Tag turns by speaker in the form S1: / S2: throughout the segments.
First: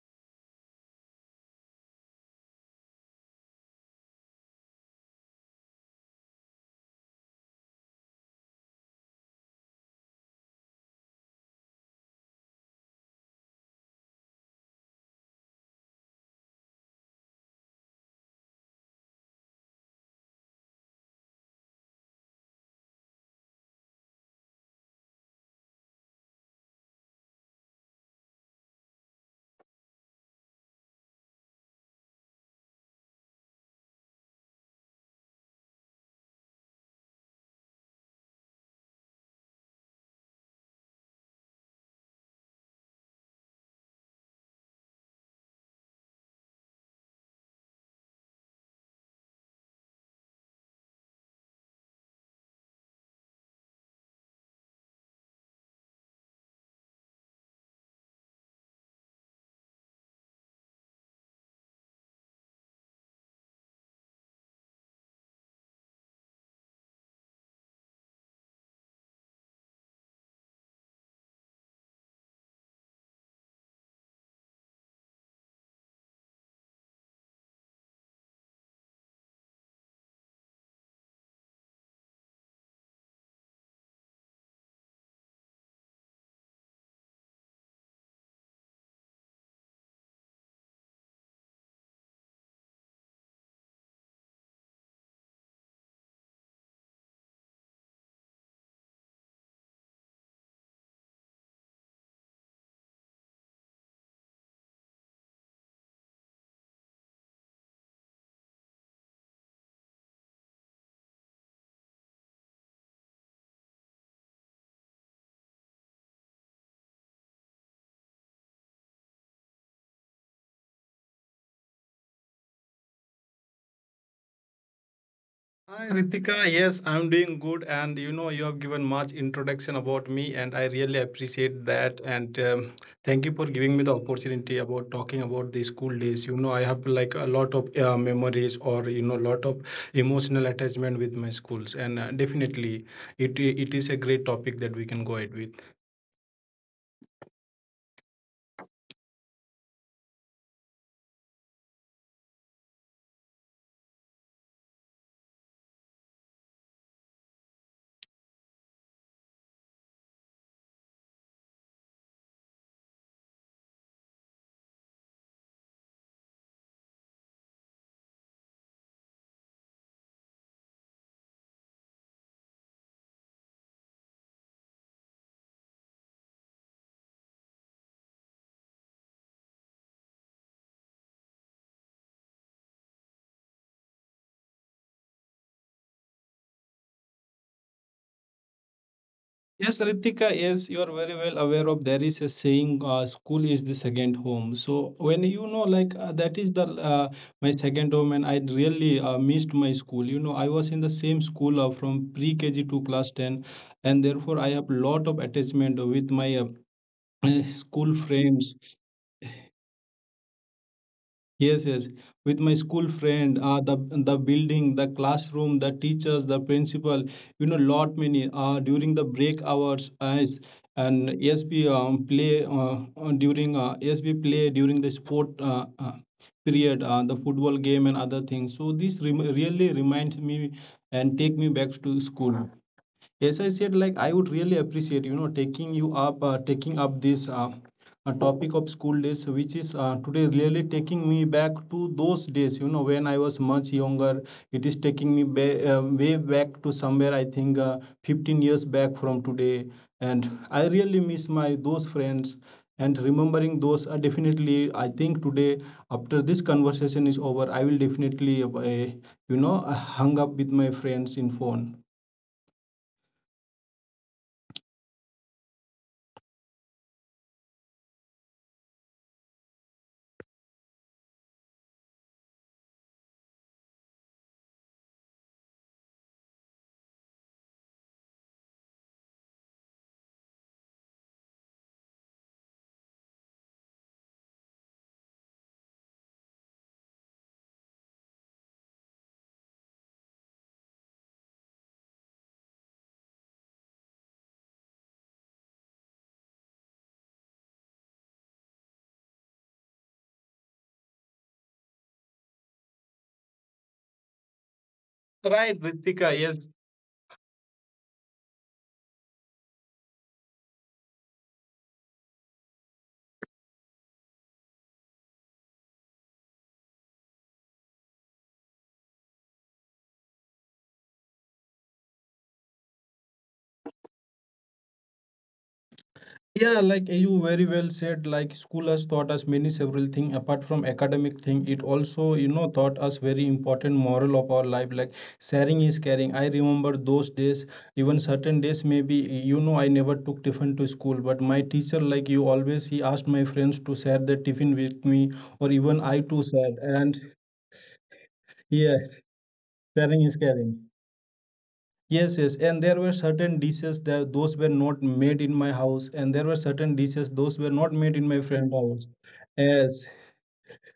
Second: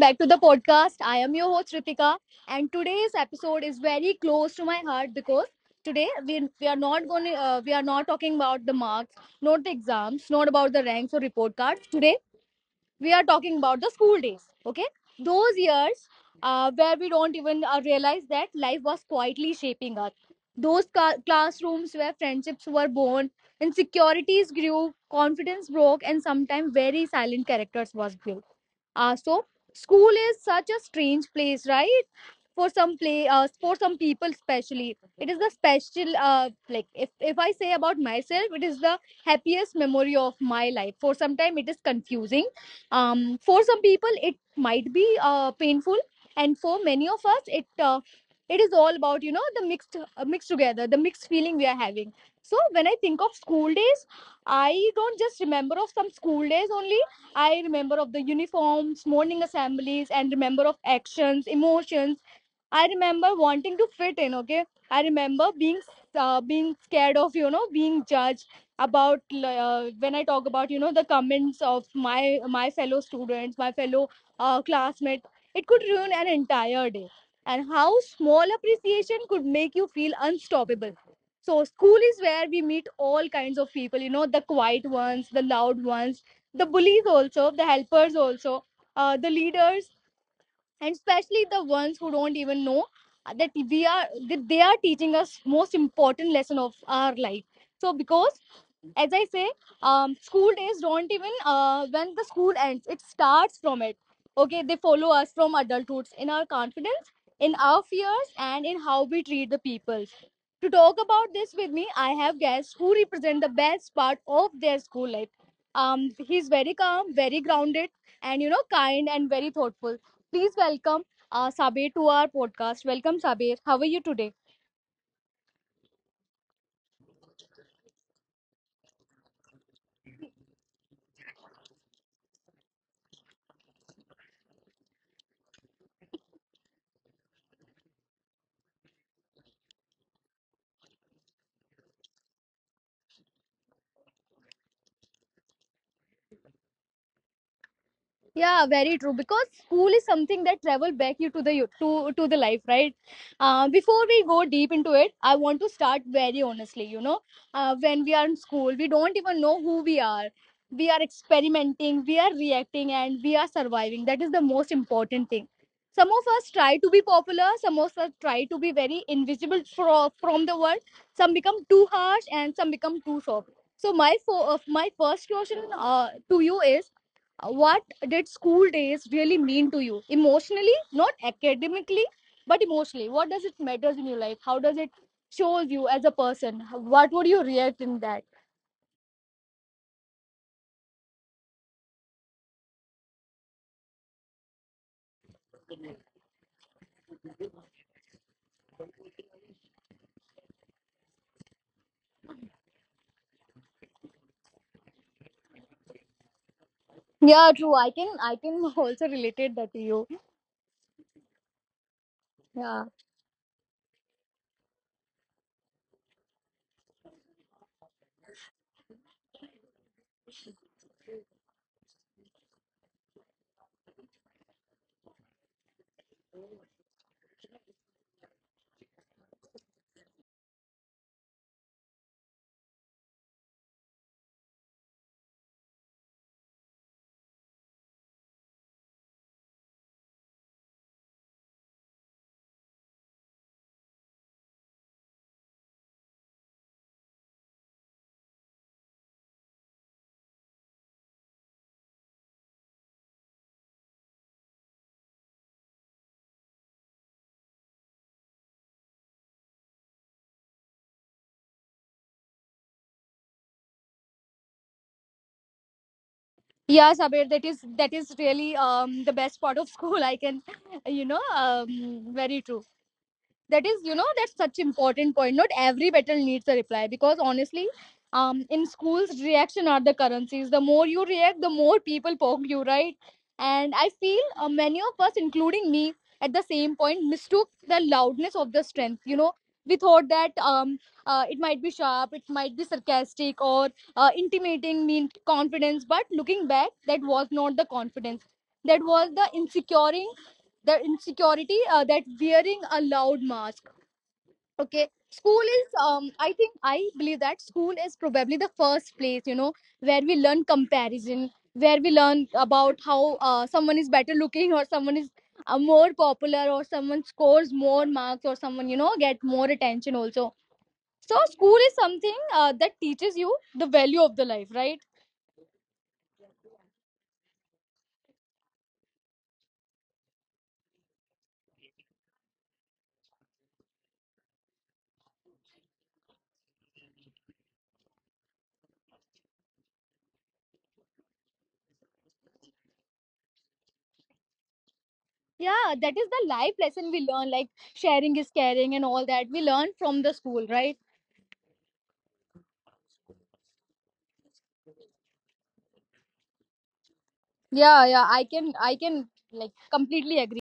S1: back to the podcast. I am your host, Ritika, and today's episode is very close to my heart because today we are not going we are not talking about the marks, not the exams, not about the ranks or report cards. Today we are talking about the school days, okay, those years where we don't even realize that life was quietly shaping us. Those classrooms where friendships were born, insecurities grew, confidence broke, and sometimes very silent characters was built. So school is such a strange place, right? For some play for some people especially, it is the special like if I say about myself, it is the happiest memory of my life. For some time it is confusing. um for some people it might be painful. And for many of us it is all about, you know, the mixed together, the mixed feeling we are having. So when I think of school days, I don't just remember of some school days only. I remember of the uniforms, morning assemblies, and remember of actions, emotions. I remember wanting to fit in. Okay, I remember being scared of, you know, being judged. About when I talk about, you know, the comments of my fellow students, my fellow classmates. It could ruin an entire day. And how small appreciation could make you feel unstoppable. So school is where we meet all kinds of people. You know, the quiet ones, the loud ones, the bullies also, the helpers also, the leaders, and especially the ones who don't even know that they are teaching us most important lesson of our life. So because, as I say, school days don't even when the school ends, it starts from it. Okay, they follow us from adulthood in our confidence, in our fears, and in how we treat the people. To talk about this with me, I have guests who represent the best part of their school life. He's very calm, very grounded, and, you know, kind and very thoughtful. Please welcome Sabir to our podcast. Welcome, Sabir. How are you today?
S2: Hi Ritika, yes, I'm doing good, and you know you have given much introduction about me, and I really appreciate that. And thank you for giving me the opportunity about talking about the school days. You know, I have like a lot of memories or lot of emotional attachment with my schools, and definitely it is a great topic that we can go ahead with.
S1: Yeah, very true, because school is something that travel back you to the to the life, right? Uh, before we go deep into it, I want to start very honestly, you know, when we are in school we don't even know who we are. We are experimenting, we are reacting, and we are surviving. That is the most important thing. Some of us try to be popular, some of us try to be very invisible from the world. Some become too harsh and some become too soft. So my my first question to you is, what did school days really mean to you emotionally, not academically, but emotionally? What does it matters in your life? How does it shows you as a person? What would you react in that?
S2: Yes, Ritika, yes, you are very well aware of there is a saying, school is the second home. So when you know, like that is the my second home, and I really missed my school. You know, I was in the same school from pre-KG to class 10, and therefore I have lot of attachment with my
S1: Yeah,
S2: school
S1: true, I can
S2: friends.
S1: i can also relate that to you.
S2: Yes, yes. With my school
S1: Yeah,
S2: friend, the building, the classroom, the teachers, the principal, you know, lot many. During the break hours, as and SB play during SB play during the sport period, the football game and other things. So this really reminds me and take me back to school. As I said, like, I would really appreciate, you know, taking up this topic of school days, which is today really taking me back to those days. You know, when I was much younger, it is taking me way back to somewhere I think 15 years back from today, and I really miss my those friends. And remembering those are definitely, I think today after this conversation is over, I will definitely, you know, hang up with my friends in phone.
S1: yeah, Sabir, that is really, um, the best part of school, I can, you know, um, very true. That is, you know, that's such important point. Not every battle needs a reply, because honestly, um, in schools reaction are the currencies. The more you react, the more people poke you, right? And I feel many of us including me at the same point mistook the loudness of the strength, you know. We thought that it might be sharp, it might be sarcastic, or intimating mean confidence, but looking back, that was not the confidence. That was the insecuring, the insecurity that wearing a loud mask. Okay,
S2: Right,
S1: school is,
S2: Ritika,
S1: um,
S2: yes.
S1: I think, I believe that school is probably the first place, you know, where we learn comparison, where we learn about how someone is better looking, or someone is more popular, or someone scores more marks, or someone, you know, get more attention also. So school is something that teaches you the value of the life, right?
S2: Yeah, like you very well said, like school has taught us many several thing apart from academic thing. It also, taught us very important moral of our life, like sharing is caring. I remember those days, even certain days maybe, I never took tiffin to school, but my teacher, like you always, he asked my friends to share the tiffin with me or even I
S1: Yeah,
S2: too
S1: that is the
S2: shared.
S1: life
S2: And
S1: lesson we learn, like sharing is
S2: yeah,
S1: caring, and all that we learn
S2: sharing is
S1: from the
S2: caring.
S1: school, right?
S2: Yes, yes, and there were certain dishes that those were not made in my house, and there were certain dishes those were not made in
S1: Yeah,
S2: my
S1: yeah, I
S2: friend's
S1: can
S2: house.
S1: i can like
S2: Yes,
S1: completely agree.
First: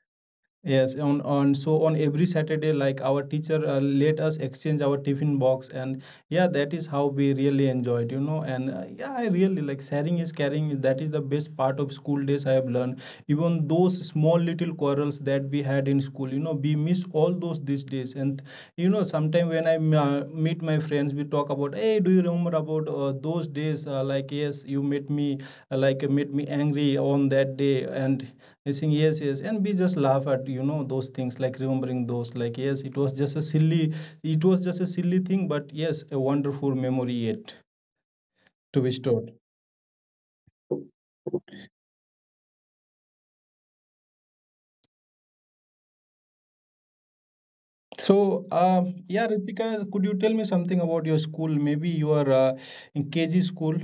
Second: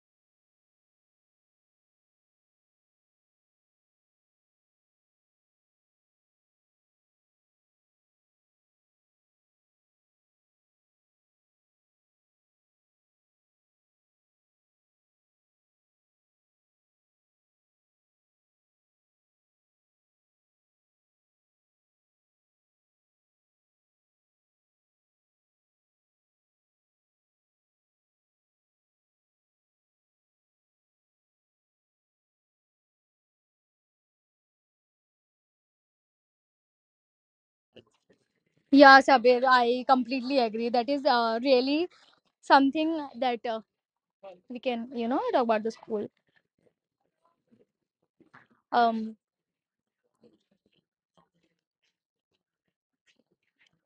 S2: yes, on every Saturday, like our teacher let us exchange our tiffin box, and yeah, that is how we really enjoyed, you know. And yeah, I really like sharing is caring. That is the best part of school days I have learned. Even those small little quarrels that we had in school, we miss all those these days. And sometimes when I meet my friends, we talk about, hey, do you remember about those days? Like, yes, you made me angry on that day, and he's saying yes, yes, and we just laugh at, those things, like remembering those, like, yes, it was just a silly thing, but yes, a wonderful memory yet to be
S1: Yeah,
S2: stored.
S1: Sabir, I completely agree. That is really something that we can, you know, talk about the school.
S2: So
S1: Um,
S2: yeah, Ritika, could you tell me something about your school? Maybe you are in KG school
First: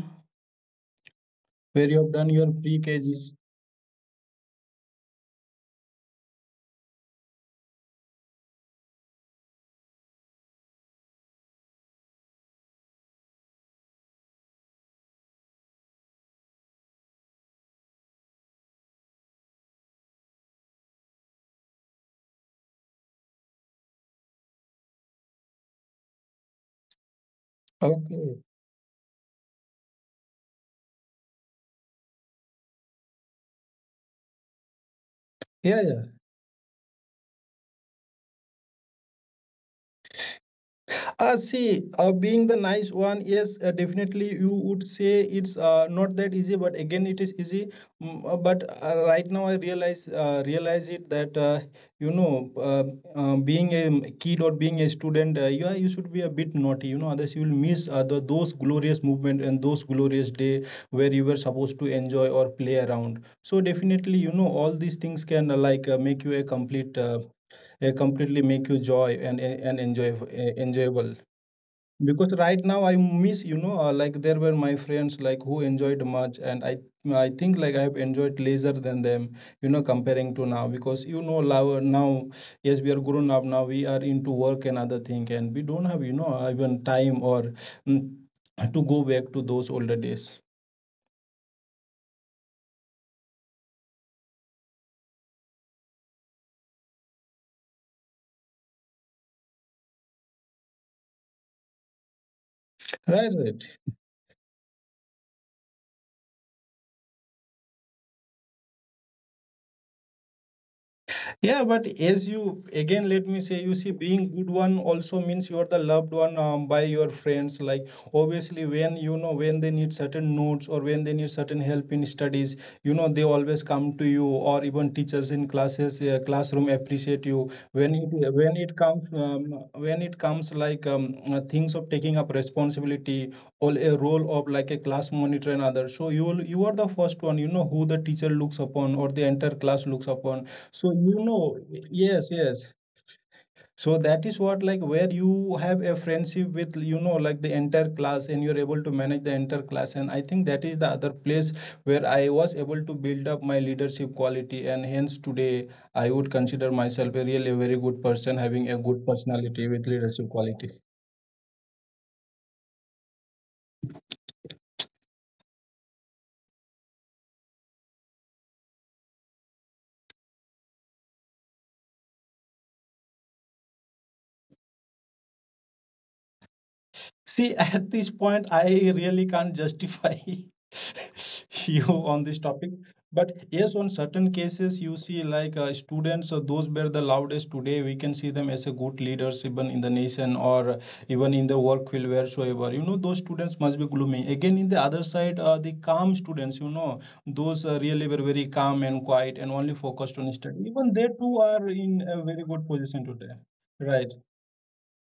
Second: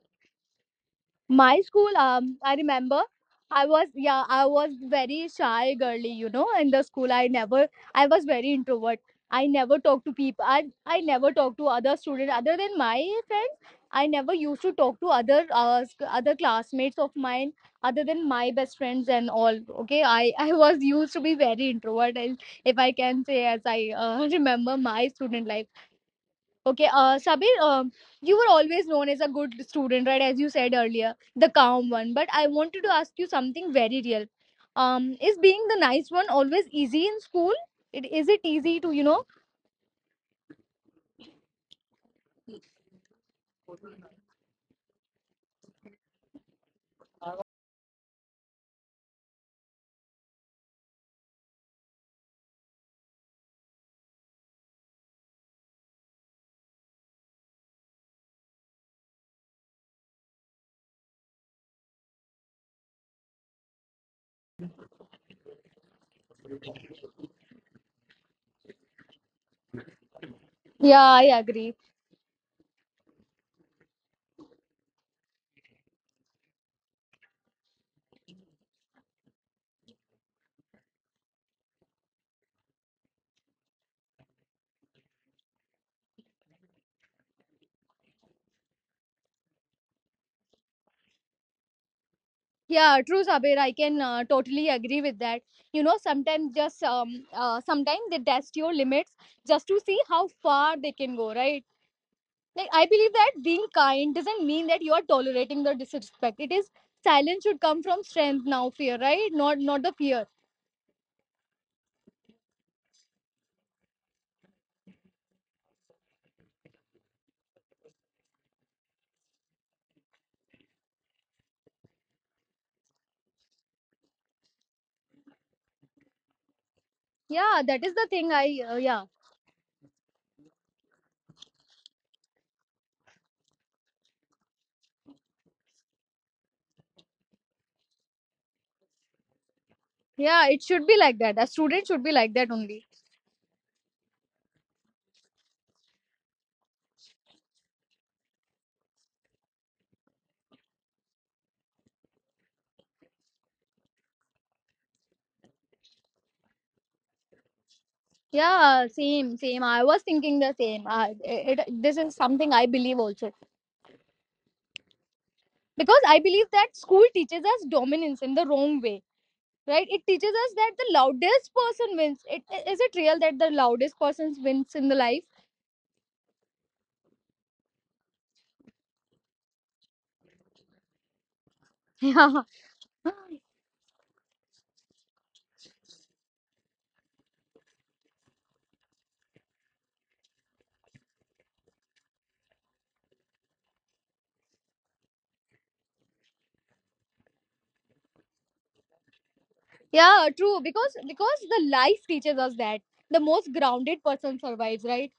S1: My
S2: where
S1: school,
S2: you have done your
S1: I remember
S2: pre-KGs.
S1: I was, yeah, I was very shy girly, you know, in the school. I never, I was very introvert. I never talked to people. I never talked to other students other than my friends. I never used to talk to other other classmates of mine other than my best friends and all. Okay, I was used to be very introvert, and if I can say, as I remember my student life. Okay, Sabir,
S2: Okay.
S1: you were always known as a good student, right? As you said earlier, the calm one. But I wanted to ask you something very real. Is
S2: Yeah, yeah.
S1: being the nice one always easy in school? It is, it easy to, you know?
S2: See, being the nice one, yes, definitely you would say it's not that easy, but again, it is easy. But right now, I realize it that you know, uh, being a kid or being a student, you should be a bit naughty. You know, otherwise you will miss those glorious movement and those glorious day where you were supposed to enjoy or play around. So definitely, you know, all these things can like make you a completely make you joy and
S1: Yeah,
S2: enjoyable,
S1: I agree.
S2: because right now I miss, like there were my friends like who enjoyed much, and I think like I have enjoyed lesser than them, comparing to now, because now, yes, we are grown up now, we are into work and other thing, and we don't have, even time or mm, to go back to those older days.
S1: Yeah, true, Sabir. I can totally agree with that. You know, sometimes just sometimes they test your limits just to see how far they can go, right? Like I believe that
S2: Right,
S1: being
S2: right.
S1: kind doesn't mean that you are tolerating the disrespect. It is silence should come from strength now fear, right, not not the fear.
S2: Yeah, but as you again, let me say, you see, being good one also means you are the loved one by your friends. Like obviously, when when they need certain notes or when they need certain help in studies, you know they always come to you, or even teachers in classes, classroom appreciate you.
S1: Yeah, that is the thing i
S2: When
S1: uh,
S2: it
S1: Yeah,
S2: comes um, when it comes, like, things of taking up responsibility or a role of like a class monitor and other. So you are the first one, you know, who the teacher looks upon or the entire class looks
S1: yeah,
S2: upon.
S1: it should be
S2: So,
S1: like that. A student should be like
S2: yes,
S1: that
S2: yes.
S1: only.
S2: So that is what, like, where you have a friendship with, like, the entire class, and you're able to manage the entire class, and I think that is the other place where I was able to build up my leadership quality, and hence today I would consider myself a really a very good person having
S1: Yeah,
S2: a good
S1: same, same,
S2: personality
S1: I
S2: with
S1: was
S2: leadership
S1: thinking the
S2: quality.
S1: same. This is something I believe also, because I believe that school teaches us dominance in the wrong way, right? It teaches us that the loudest person wins. It, is it real that the loudest person wins in the life?
S2: See, at this point, I really can't justify you on
S1: Yeah.
S2: this topic. But yes, on certain cases, you see, like students, those were the loudest today. We can see them as a good leaders, even in the nation or even in the work field, wheresoever. You know, those students must be gloomy. Again, in the other side, the calm students, you know, those really were very calm and quiet and only
S1: Yeah,
S2: focused on
S1: true.
S2: study. Even they
S1: Because
S2: too
S1: the
S2: are
S1: life
S2: in a
S1: teaches us
S2: very good
S1: that
S2: position
S1: the
S2: today.
S1: most grounded
S2: Right.
S1: person survives, right?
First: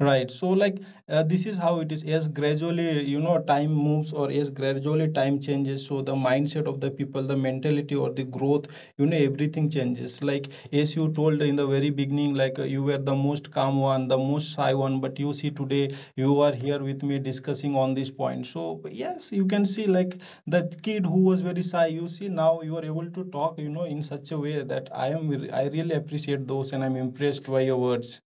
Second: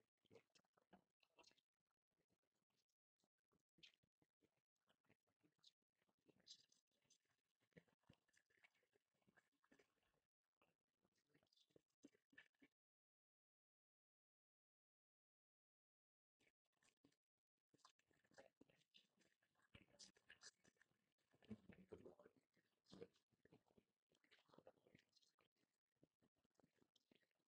S2: Right. So, like, this is how it is. As gradually, time moves, or as gradually time changes, so the mindset of the people, the mentality, or the growth, everything changes. Like, as you told in the very beginning, like, you were the most calm one, the most shy one, but you see today, you are here with me discussing on this point. So, yes, you can see, like, the kid who was very shy, you see, now you are able to talk, in such a way that I really appreciate those, and I'm impressed by your words.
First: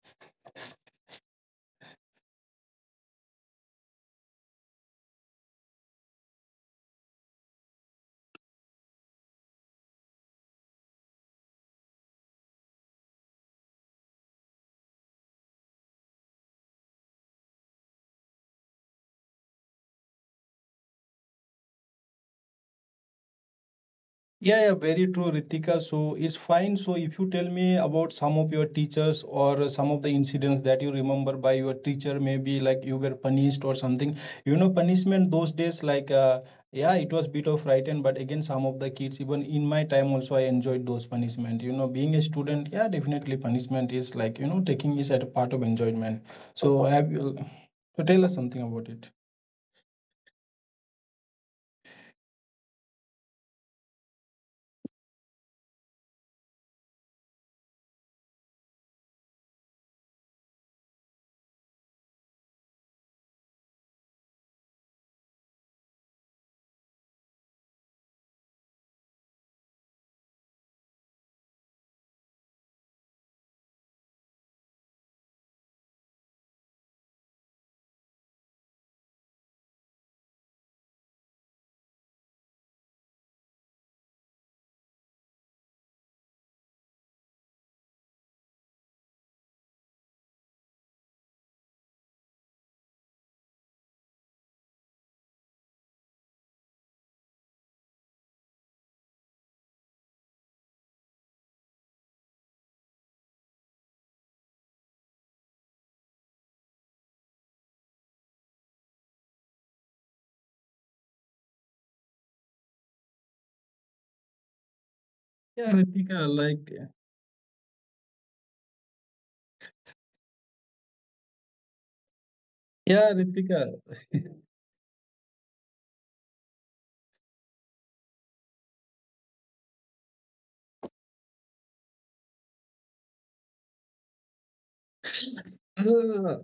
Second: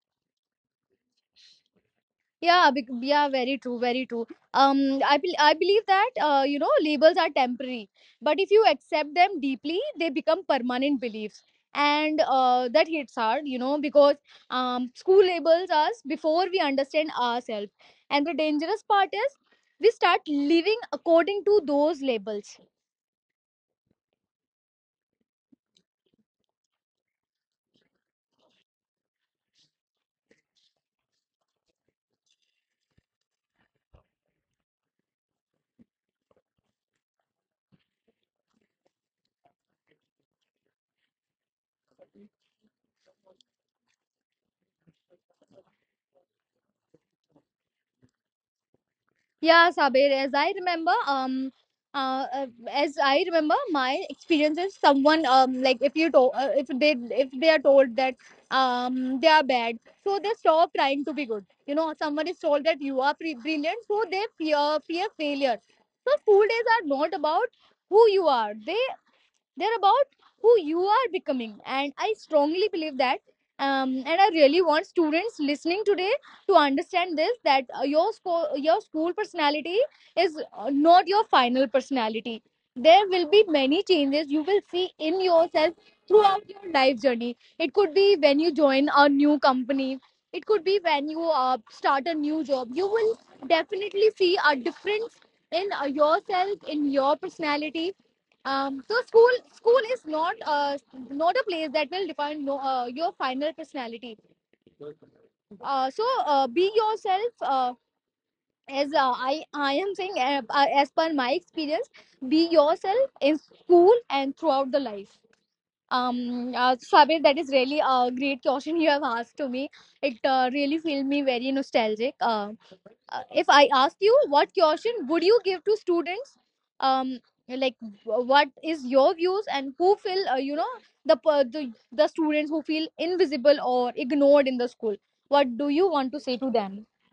S1: Yeah, bec yeah, very true, very true. Um, I bel I believe that, you know, labels are temporary, but if you accept them deeply, they become permanent beliefs. And that hits hard, you know, because, school labels us before we understand ourselves, and the dangerous part is we start living according to those labels.
S2: Yeah, yeah, very true, Ritika. So it's fine. So if you tell me about some of your teachers or some of the incidents that you remember by your teacher, maybe like you were punished or something. You know, punishment those days, like, yeah, it was bit of frightened, but again, some of the kids, even in my time also, I enjoyed those punishment. You know, being a student, yeah, definitely punishment is like, taking is at a part of enjoyment. So have you, so tell us something about it.
S1: Yeah, Sabir, uh, uh, as I remember, my experience is someone, um, like if if they, if they are told that, um, they are bad, so they stop trying to be good. You know, someone is told that you are brilliant, so they fear failure. So school days are not about who you are; they're about who you are becoming. And I strongly believe that, and I really want students listening today to understand this, that your school personality is not your final personality. There will be many changes you will see in yourself throughout your life journey. It could be when you join a new company. It could be when you start a new job. You will definitely see a difference in yourself, in your personality. Um, so school is not a place that will define no, your final personality. So be yourself. As I am saying, as per my experience, be yourself in school and throughout the life.
S2: Yeah, Ritika,
S1: So, Sabir,
S2: like,
S1: that is really a great question you have asked to me. It really filled me very nostalgic. If I
S2: yeah,
S1: ask you,
S2: Ritika.
S1: what caution would you give to students, um, like, what is your views, and who feel, you know, the the students who feel invisible or ignored in the school. What do you want to say to them?
S2: Uh,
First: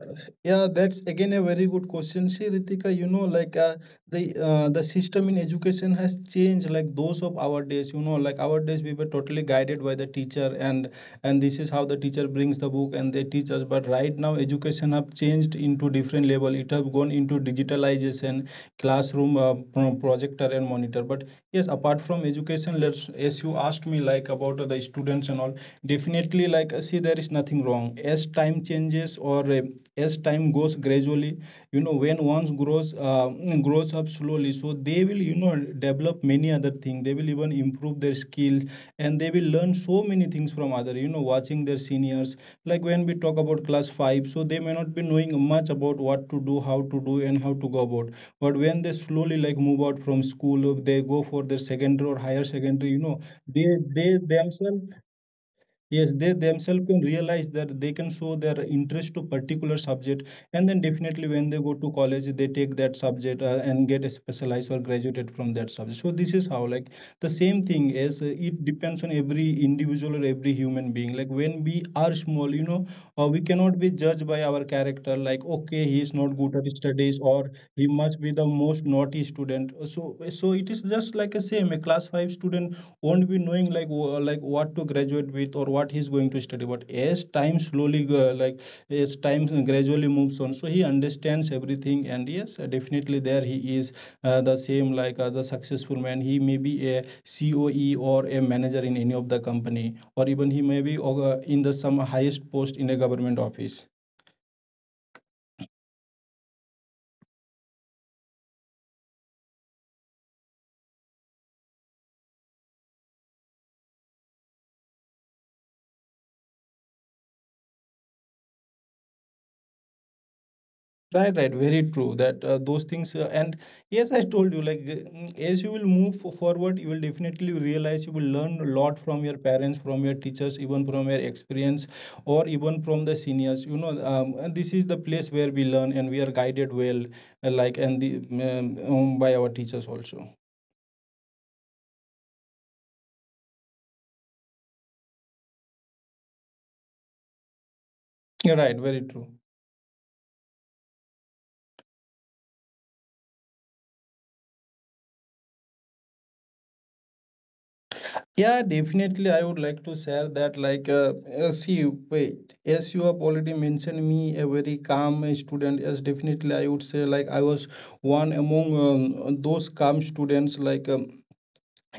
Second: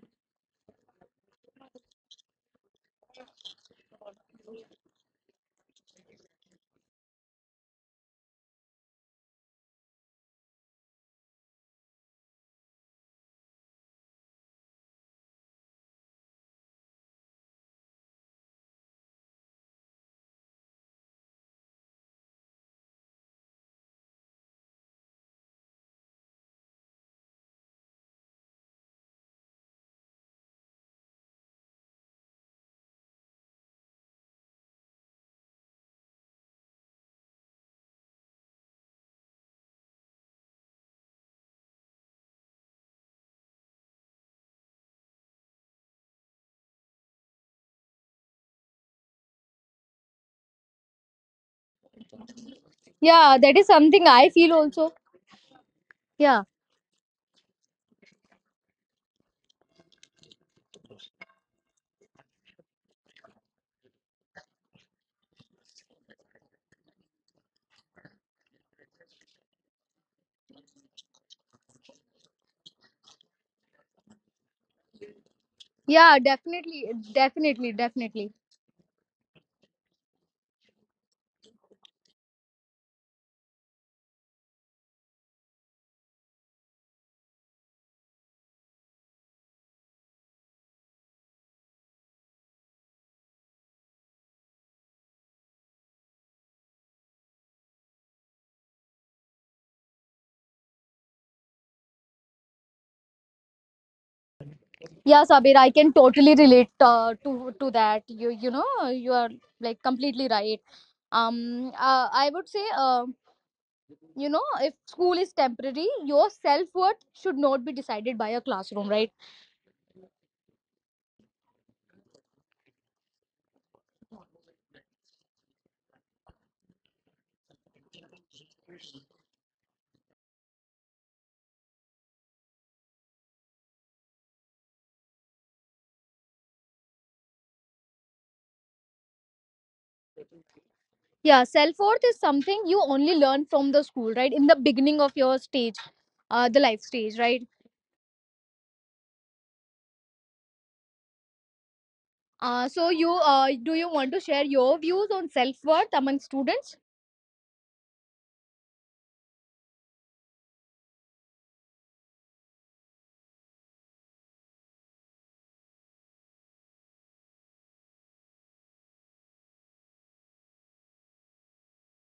S2: yeah, that's again a very good question. See, Ritika, you know, like, the system in education has changed. Like those of our days, you know, like our days we were totally guided by the teacher, and this is how the teacher brings the book and they teach us. But right now, education have changed into different level. It have gone into digitalization, classroom, projector and monitor. But yes, apart from education, let's, as you asked me, like, about the students and all, definitely, like, see, there is nothing wrong as time changes or as time goes gradually, you know, when once grows, grows up slowly, so they will, you know, develop many other things. They will even improve their skills, and they will learn so many things from other, you know, watching their seniors. Like, when we talk about class 5, so they may not be knowing much about what to do, how to do, and how to go about. But when they slowly like move out from school, they go for their secondary or higher secondary, you know,
S1: Yeah, that
S2: they
S1: is something
S2: they
S1: I feel
S2: themselves.
S1: also.
S2: Yes, they
S1: Yeah,
S2: themselves can realize that they can show their interest to particular subject, and then definitely when they go to college, they take that subject and get specialized or graduated from that subject. So this is how, like, the same thing is. It depends on every individual or every human being. Like, when we are small, we cannot be judged by our character. Like, okay, he is
S1: yeah,
S2: not good at
S1: definitely,
S2: studies, or
S1: definitely,
S2: he must be
S1: definitely.
S2: the most naughty student. So it is just like a same a class 5 student won't be knowing like what to graduate with or what he's going to study, but as time slowly go, as time gradually moves on, so he understands everything. And yes, definitely there he is the same, like, the successful man, he may be a COE or a manager in any of the company, or even he may be in the some highest post in a government office.
S1: Yeah, Sabir, I can totally relate to to that. You know you are like completely right. I would say you know, if school is temporary, your self-worth should not be decided by a classroom, right?
S2: Right, right, very true. That those things, and yes, I told you, like, as you will forward, you will definitely realize you will learn a lot from your parents, from your teachers, even from your experience, or even from the seniors. And this is the place where we learn and we are guided well, like, and the by our teachers also.
S1: Yeah, self-worth is something you only learn from the school, right? In the beginning of your stage, the life stage, right?
S2: Yeah, right, very true.
S1: Uh, so you uh, do you want to share your views on self-worth among students?
S2: Yeah, definitely, I would like to share that. Like, see, wait, as you have already mentioned me, a very calm student. Yes, definitely, I would say, like, I was one among those calm students. Like,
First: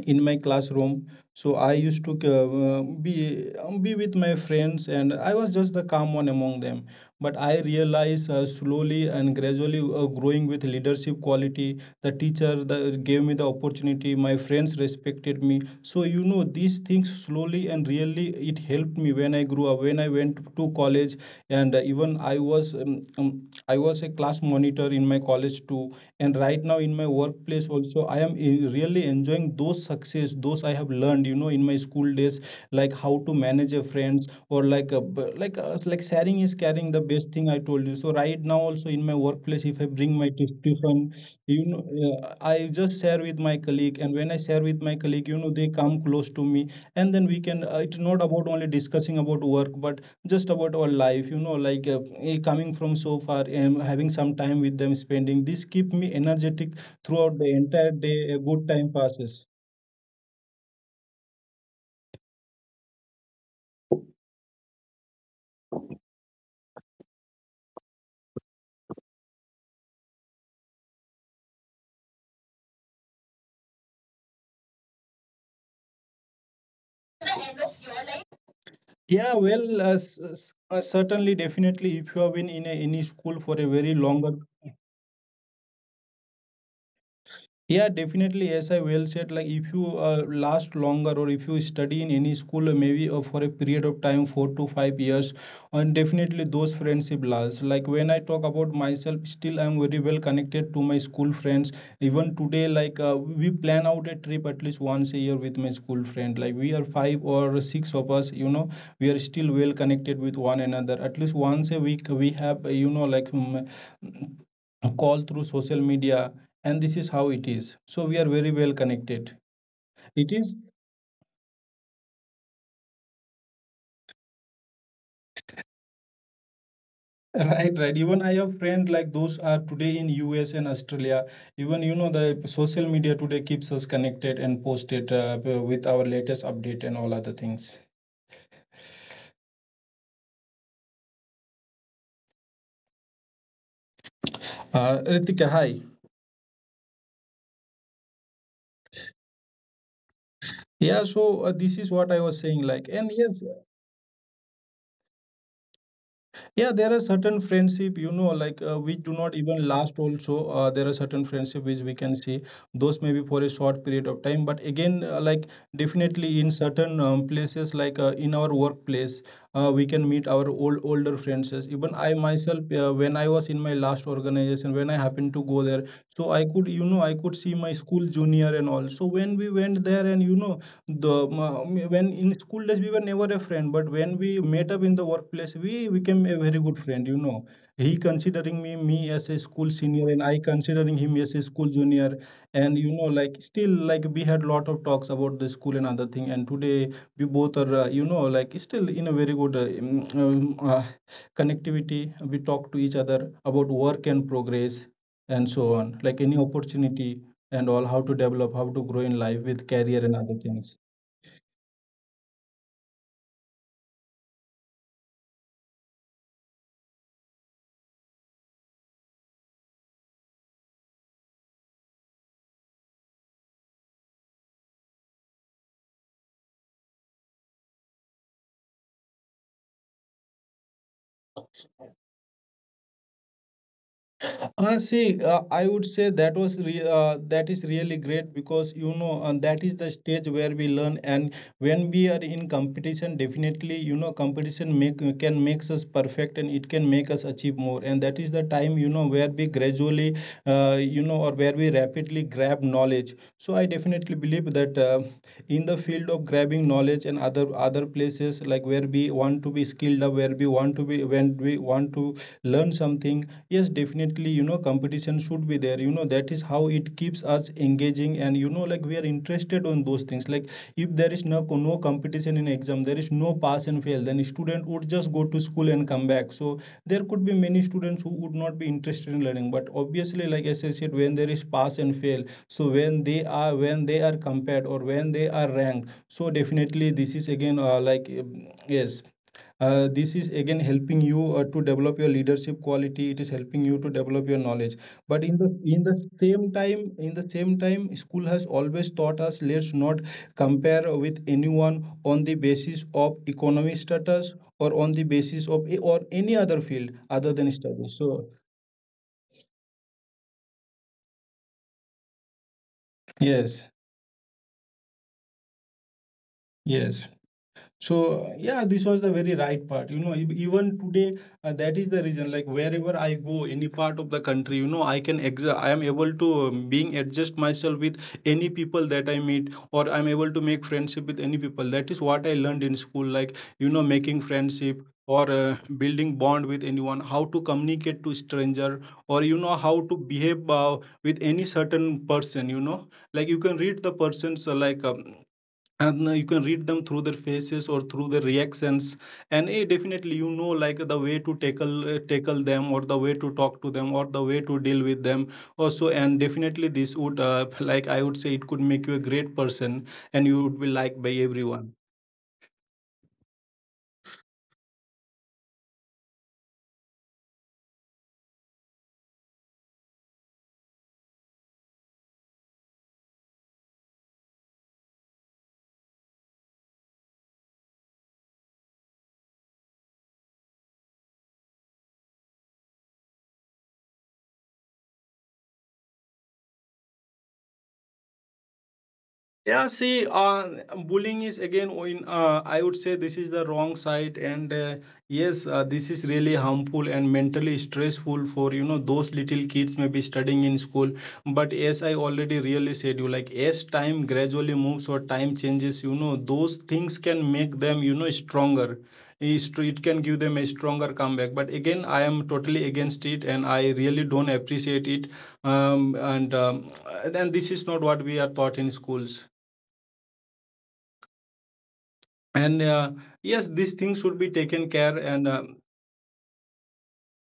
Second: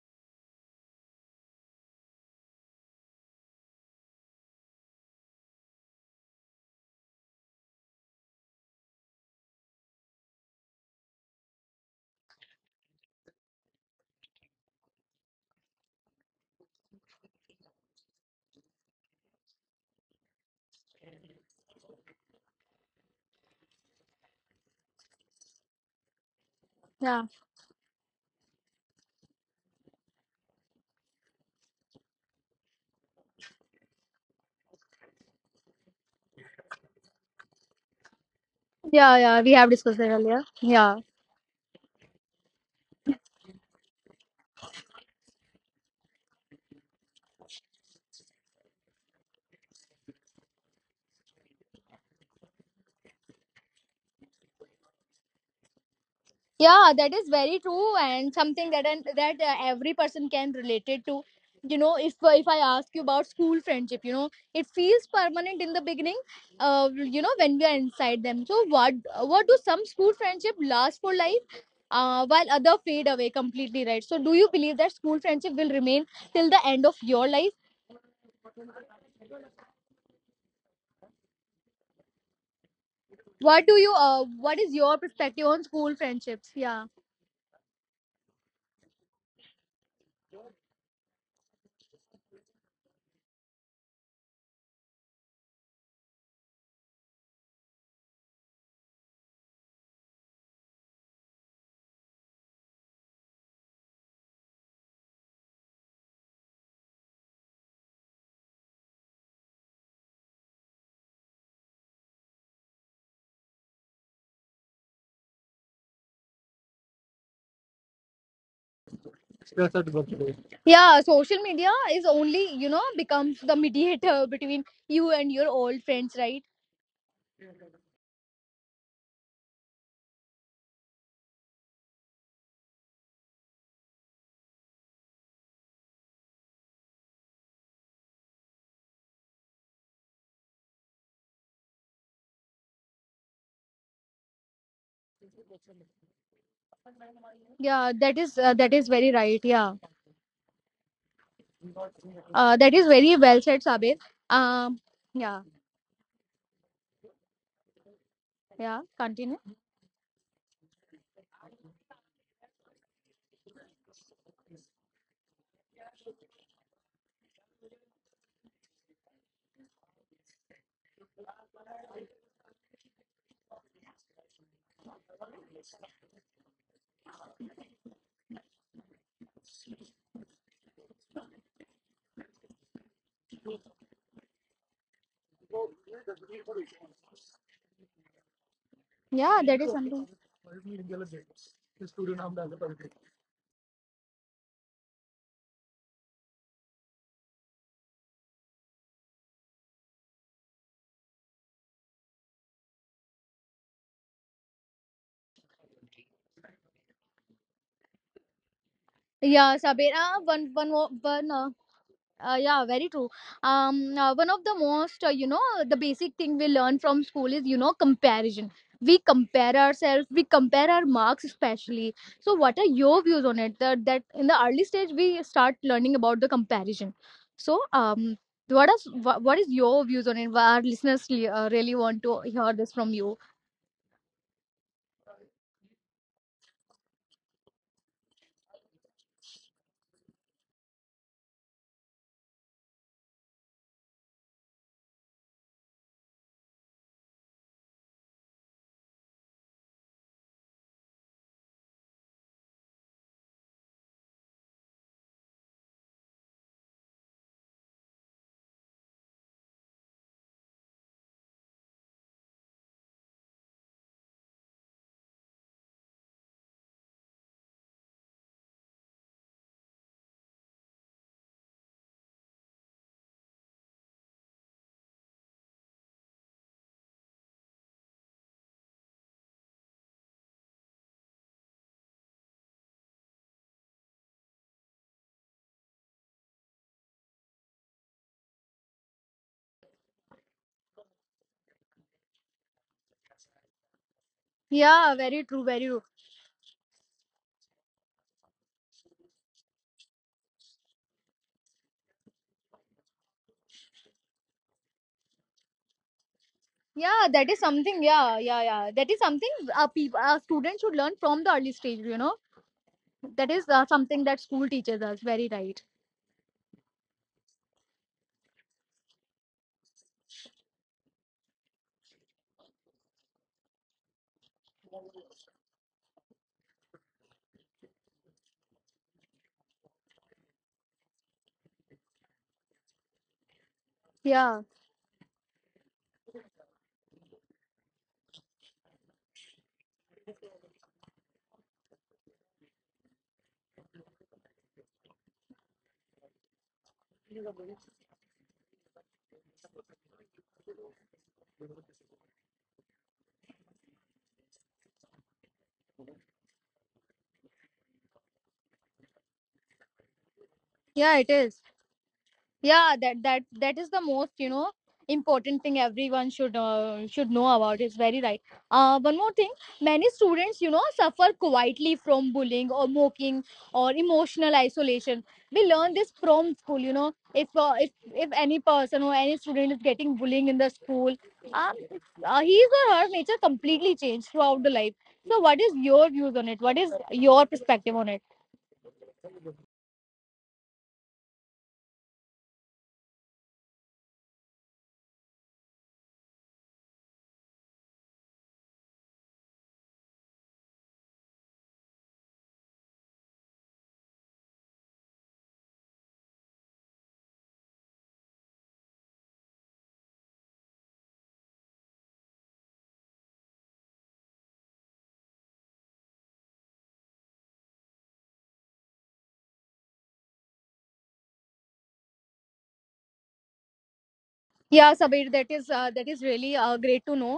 S2: in my classroom, so I used to be with my friends, and I was just the calm one among them. But I realized, slowly and gradually, growing with leadership quality, the teacher gave me the opportunity, my friends respected me, so you know these things slowly. And really it helped me when I grew up, when I went to college. And even I was a class monitor in my college too. And right now in
S1: Yeah,
S2: my workplace also, I am really enjoying those success, those I have learned, you know, in my school days. Like how to manage a friends, or like a, b- like sharing is caring, the best thing I told you. So right now also in
S1: yeah,
S2: my
S1: yeah, we have
S2: workplace, if I
S1: discussed that
S2: bring my
S1: earlier. Yeah,
S2: tiffin, you know I just share with my colleague. And when I share with my colleague, you know, they come close to me. And then we can, it's not about only discussing about work, but just about our life, you know, like, coming from so far and having some time with them, spending this keep me energetic
S1: yeah, that is
S2: throughout the
S1: very
S2: entire
S1: true
S2: day.
S1: and
S2: A good
S1: something that
S2: time
S1: and that
S2: passes.
S1: every person can relate it to. You know, if I ask you about school friendship, you know, it feels permanent in the beginning. You know, when we are inside them, so what do some school friendship last for life? While other fade away completely, right? So do you believe that school friendship will remain till the end of your life?
S2: Yeah, well, certainly, definitely, if you have been in a, any school for a very longer.
S1: What is your perspective on school friendships? Yeah,
S2: Yeah, definitely. As I well said, like if you last longer, or if you study in any school, maybe for a period of time, 4 to 5 years, and definitely those friendship lasts. Like when I talk about myself, still I'm very well connected to my school friends. Even today, like, we plan out a trip at least once a year with my school friend. Like we are five or six of us, you know, we are still well connected with one another. At least once a week, we have, call through social media. And this is how it is, so we are very well connected. It is.
S1: yeah, social media is only, you know, becomes the mediator between you and your old friends, right?
S2: Right, right, even I have friends like those are today in US and Australia. Even, you know, the social media today keeps us connected and posted with our latest update and all other things. Ritika, hi.
S1: Yeah, that is very right. Yeah,
S2: Yeah, so this is what I was saying,
S1: that is
S2: like, and
S1: very well
S2: yes.
S1: said, Sabir. Um, yeah,
S2: Yeah, there are certain friendship, you know, like,
S1: yeah,
S2: which do not
S1: continue.
S2: even last also. There are certain friendship which we can see, those may be for a short period of time. But again, like, definitely in certain places, like, in our workplace, we can meet our old older friends. Even I myself, when I was in my last organization, when I happened to go there, so I could, you know, I could see my school junior and all. So when we went there, and you know, when in school days we were never a friend, but when we met up in the workplace, we became a very good friend, you know, he considering me as a
S1: Yeah, that
S2: school
S1: is
S2: senior,
S1: something.
S2: and I considering him as a school junior. And you know, like, still, like, we had lot of talks about the school and other thing. And today we both are, you know, like, still in a very good connectivity. We talk to each other about work and progress and so on, like any opportunity and all, how to develop, how to grow in life
S1: Yeah
S2: with
S1: sabir
S2: career and other
S1: one
S2: things.
S1: one more one yeah, very true. One of the most, you know, the basic thing we learn from school is, you know, comparison. We compare ourselves, we compare our marks especially. So what are your views on it? That in the early stage we start learning about the comparison. So what is your views on it? Our listeners really want to hear this from you.
S2: See, I would say that that is really great because you know that is the stage where we learn. And when we are in competition, definitely you know competition make can makes us perfect, and it can make us achieve more. And that is the time, you know, where we gradually, you know, or where we rapidly grab knowledge. So I definitely believe that in the field of grabbing knowledge and other places, like where we want to be skilled up, where we want to be, when we want to learn something. Yes, definitely, you know, competition should be there. You know that is how it keeps us engaging, and you know, like, we are interested on those things, like, if there is no competition in exam, there is no pass and fail, then student would just go to school and come back. So there could be many students who would not be interested in learning. But obviously, like, as I said, when there is pass and fail, so when they are, when they are compared or when they are ranked, so definitely this is again, like, yes, this is again helping you, to develop your leadership quality, it is helping you to develop your knowledge.
S1: Yeah,
S2: But
S1: very
S2: in
S1: true,
S2: the
S1: very
S2: in
S1: true.
S2: the same time, school has always taught us let's not compare with anyone on the basis of economic status, or on the basis of or any other field
S1: Yeah,
S2: other
S1: that is
S2: than
S1: something.
S2: studies. So
S1: Yeah, yeah, yeah. That is something. Students should learn from the early stage. You know, that is
S2: yes,
S1: something that school teaches us, very right.
S2: yes. So yeah, this was the very right part, you know, even today, that is the reason, like wherever I go, any part of the country, you know, I am able to, being adjust myself with any people that I meet, or I'm able to make friendship with any people. That is what I learned in school, like, you know, making
S1: Yeah,
S2: friendship or building bond with anyone, how to communicate to stranger, or you know how to behave, with any certain person, you know, like you can read the person's, like, and you can read them through their faces or through their reactions, and definitely, you know, like, the way to tackle them, or the way to talk to them, or the way to deal with them also. And definitely this would, like, I would say, it could make you a great person, and you would be liked
S1: yeah,
S2: by
S1: it is.
S2: everyone.
S1: Yeah, that is the most, you know, important thing everyone should should know about. It's very right. One more thing, many students, you know, suffer quietly from bullying or mocking or emotional isolation. We learn this from school. You know, if if any person or any student is getting bullying in the school, um, his or her nature completely changed throughout the life. So what is your views on it? What is your perspective on it?
S2: Yeah, see, bullying is again, I would say this is the wrong side, and yes, this is really harmful and mentally stressful for, you know, those little kids may be studying in school. But as I already really said, you like as time gradually moves, or time changes, you know those things can make them, you know, stronger. It can give them a stronger comeback. But again, I am totally against it, and I really don't appreciate it. Um, and and this is not what we are taught in schools. And yes, these things should be taken
S1: Yeah,
S2: care,
S1: Sabir,
S2: and
S1: that is really great to know.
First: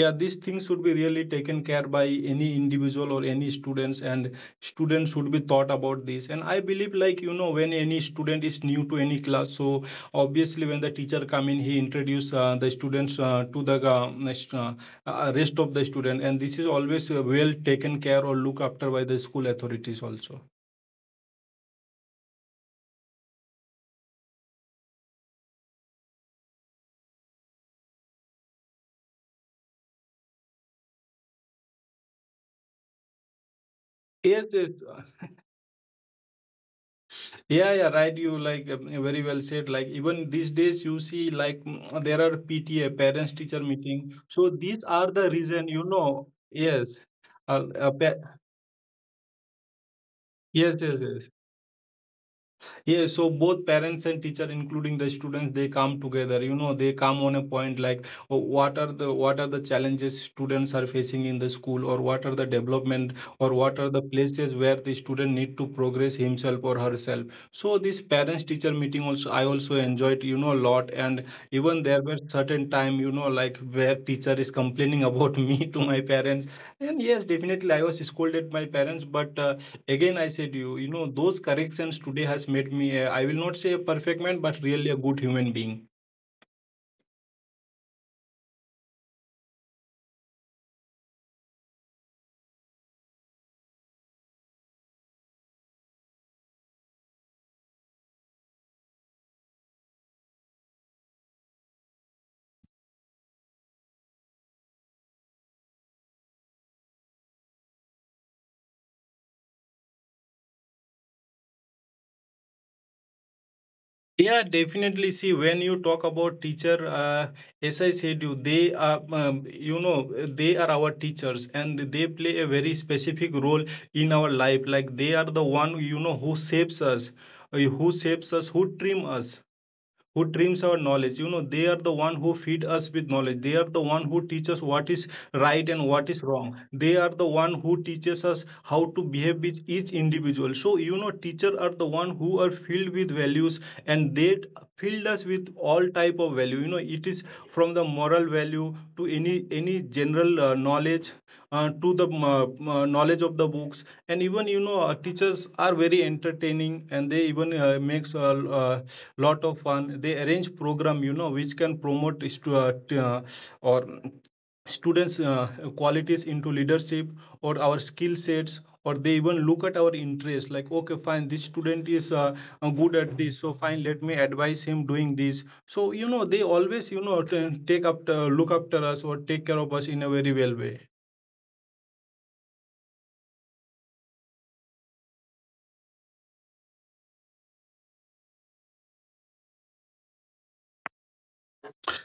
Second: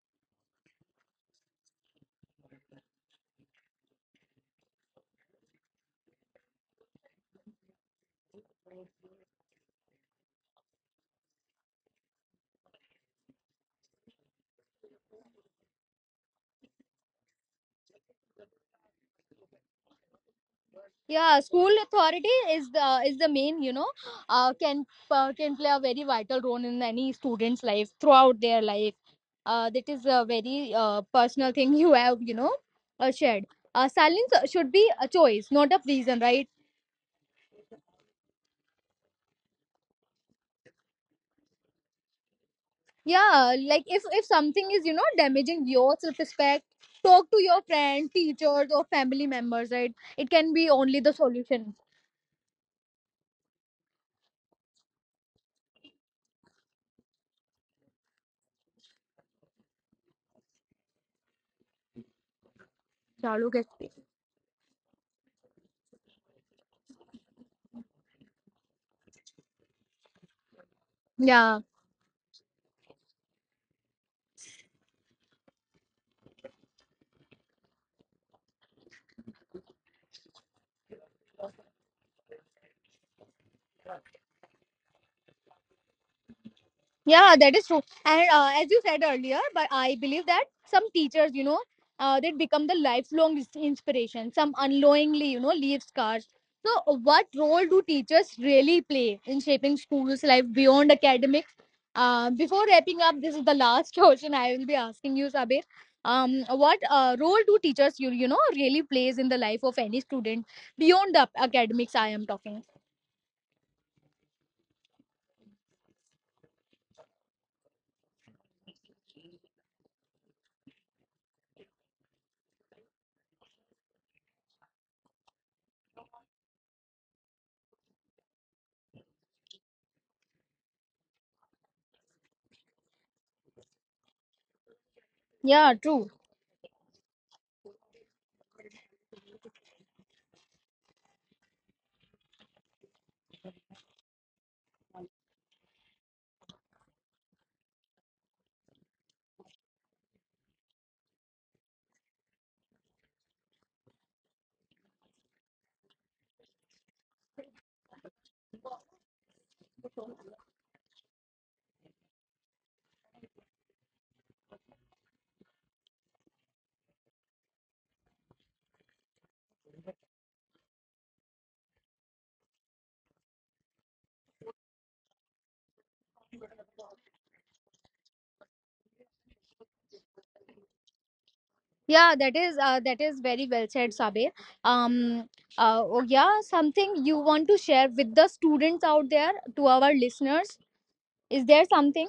S2: yeah, these things should be really taken care by any individual or any students, and students should be thought about this. And I believe, like, you know, when any student is new to any class, so obviously when the teacher come in, he introduce, the students, to the, rest of the student. And this is always, well taken care or look after by the school authorities also.
S1: Yeah, school authority is the main, you know, can can play a very vital role in any student's life throughout their life. That is a very personal thing you have, you know, shared. Silence
S2: Yes, yes,
S1: should be a choice, not a reason, right?
S2: yeah, yeah, right. You like, very well said. Like even these days, you see like, there are PTA, parents teacher
S1: Yeah, like
S2: meeting.
S1: if
S2: So
S1: something
S2: these
S1: is, you
S2: are
S1: know,
S2: the reason,
S1: damaging
S2: you
S1: your self
S2: know.
S1: respect,
S2: Yes,
S1: talk to
S2: uh,
S1: your
S2: uh, pa-
S1: friend, teachers or family members, right? It can
S2: yes,
S1: be
S2: yes,
S1: only the
S2: yes.
S1: solution.
S2: Yes, so both parents and teacher, including the students, they come together. You know, they come on a point like, oh, what are the challenges students are facing in the school, or what are the development, or
S1: Chalu,
S2: what are
S1: kaise-
S2: the places where the student need to progress himself or herself. So this parents teacher meeting also I also enjoyed, you know, a lot, and
S1: yeah.
S2: even there were certain time, you know, like where teacher is complaining about me to my parents, and yes, definitely I was scolded my parents, but. Again, I said you, you know, those corrections today has made me, a, I will not say a perfect man, but really a good human being.
S1: Yeah, that is true. And as you said earlier, but I believe that some teachers, you know, they become the lifelong inspiration. Some unknowingly, you know, leave scars. So, what role do teachers really play in shaping schools' life beyond academics? Before wrapping up, this is the last question I will be asking you, Sabir. What role do teachers, you know, really plays in the life of any student beyond the academics? I am talking.
S2: Yeah, definitely. See, when you talk about teacher, as I said you, they are, you know, they are our teachers, and they play a very specific role in our life. Like they are the one, you know, who saves us, who saves us, who trim us, who trims our knowledge. You know, they are the one who feed us with knowledge. They are the one who teach us what is
S1: Yeah,
S2: right
S1: true.
S2: and what is wrong. They are the one who teaches us how to behave with each individual. So you know, teacher are the one who are filled with values, and they filled us with all type of value. You know, it is from the moral value to any general knowledge, to the knowledge of the books. And even, you know, teachers are very entertaining, and they even, makes a uh, lot of fun. They arrange program, you know, which can promote or students qualities into leadership, or our skill sets. Or they even look at our interest like, okay fine, this student is, good at this, so fine, let me advise him doing this. So you know, they always, you know, t- take up look after us or take care of us in a very well way.
S1: Yeah, that is very well said, Sabe. Um, oh, yeah, something you want to share with the students out there to our listeners? Is there something?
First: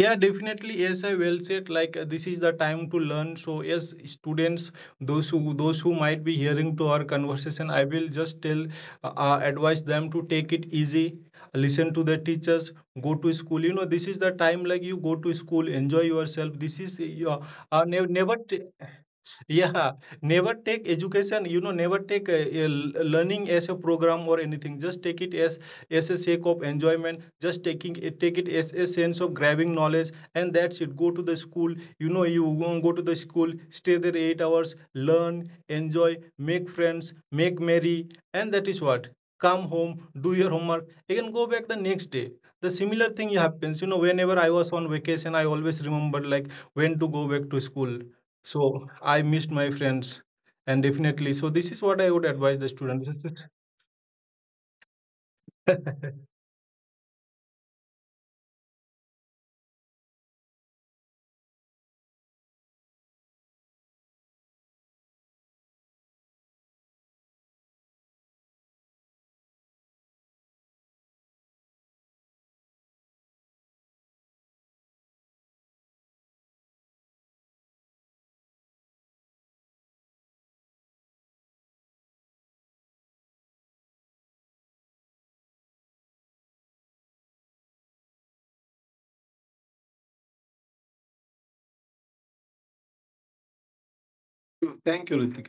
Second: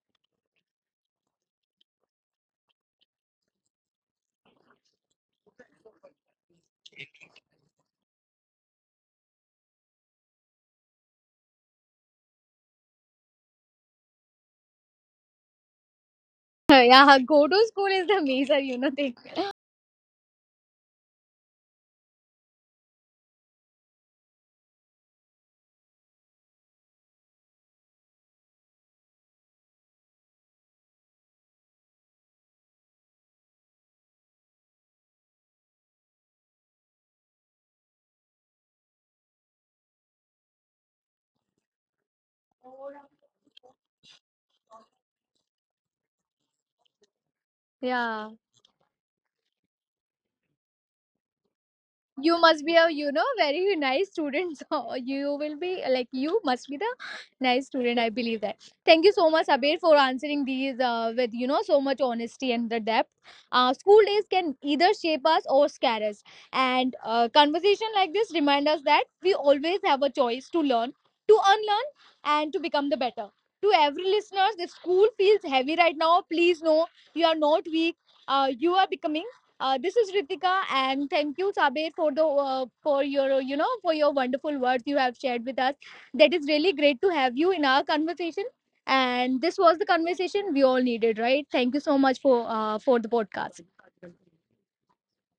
S2: Yeah, definitely, yes, I well said like, this is the time to learn. So yes, students, those who might be hearing to our conversation, I will just tell, advise them to take it easy, listen to the teachers, go to school, you know, this is the time, like, you go to school, enjoy yourself, this is
S1: Yeah,
S2: your,
S1: go to school
S2: never
S1: is the
S2: never t-
S1: major, you know, thing.
S2: yeah, never take education, you know, never take learning as a program or anything. Just take it as a sake of enjoyment. Just taking it, take it as a sense of grabbing knowledge, and that's it. Go to the school, you know, you go to the school, stay there 8 hours, learn, enjoy, make friends, make merry, and that is what. Come home, do your homework, again go back the next day. The similar thing happens, you know, whenever I was on vacation, I always remember like when to go back to school,
S1: Yeah.
S2: so I missed my friends, and definitely. So this is what I would
S1: You
S2: advise the
S1: must be a,
S2: students.
S1: you
S2: This
S1: know,
S2: is-
S1: very nice student so you will be like you must be the nice student, I believe that. Thank you so much, Abir, for answering these with, you know, so much honesty and the depth. School days can either shape us or scare us, and conversation like this remind us that we always have a choice to learn, to unlearn, and to become the better. To every listeners, if school feels heavy right now, please know you are not weak. You are becoming. This is Ritika, and thank you, Sabir, for the for your you know, for your wonderful words you have shared with us. That is really great to have you in our conversation, and this was the conversation we all needed, right? Thank you so much for the podcast.
S2: Thank you, Ritik.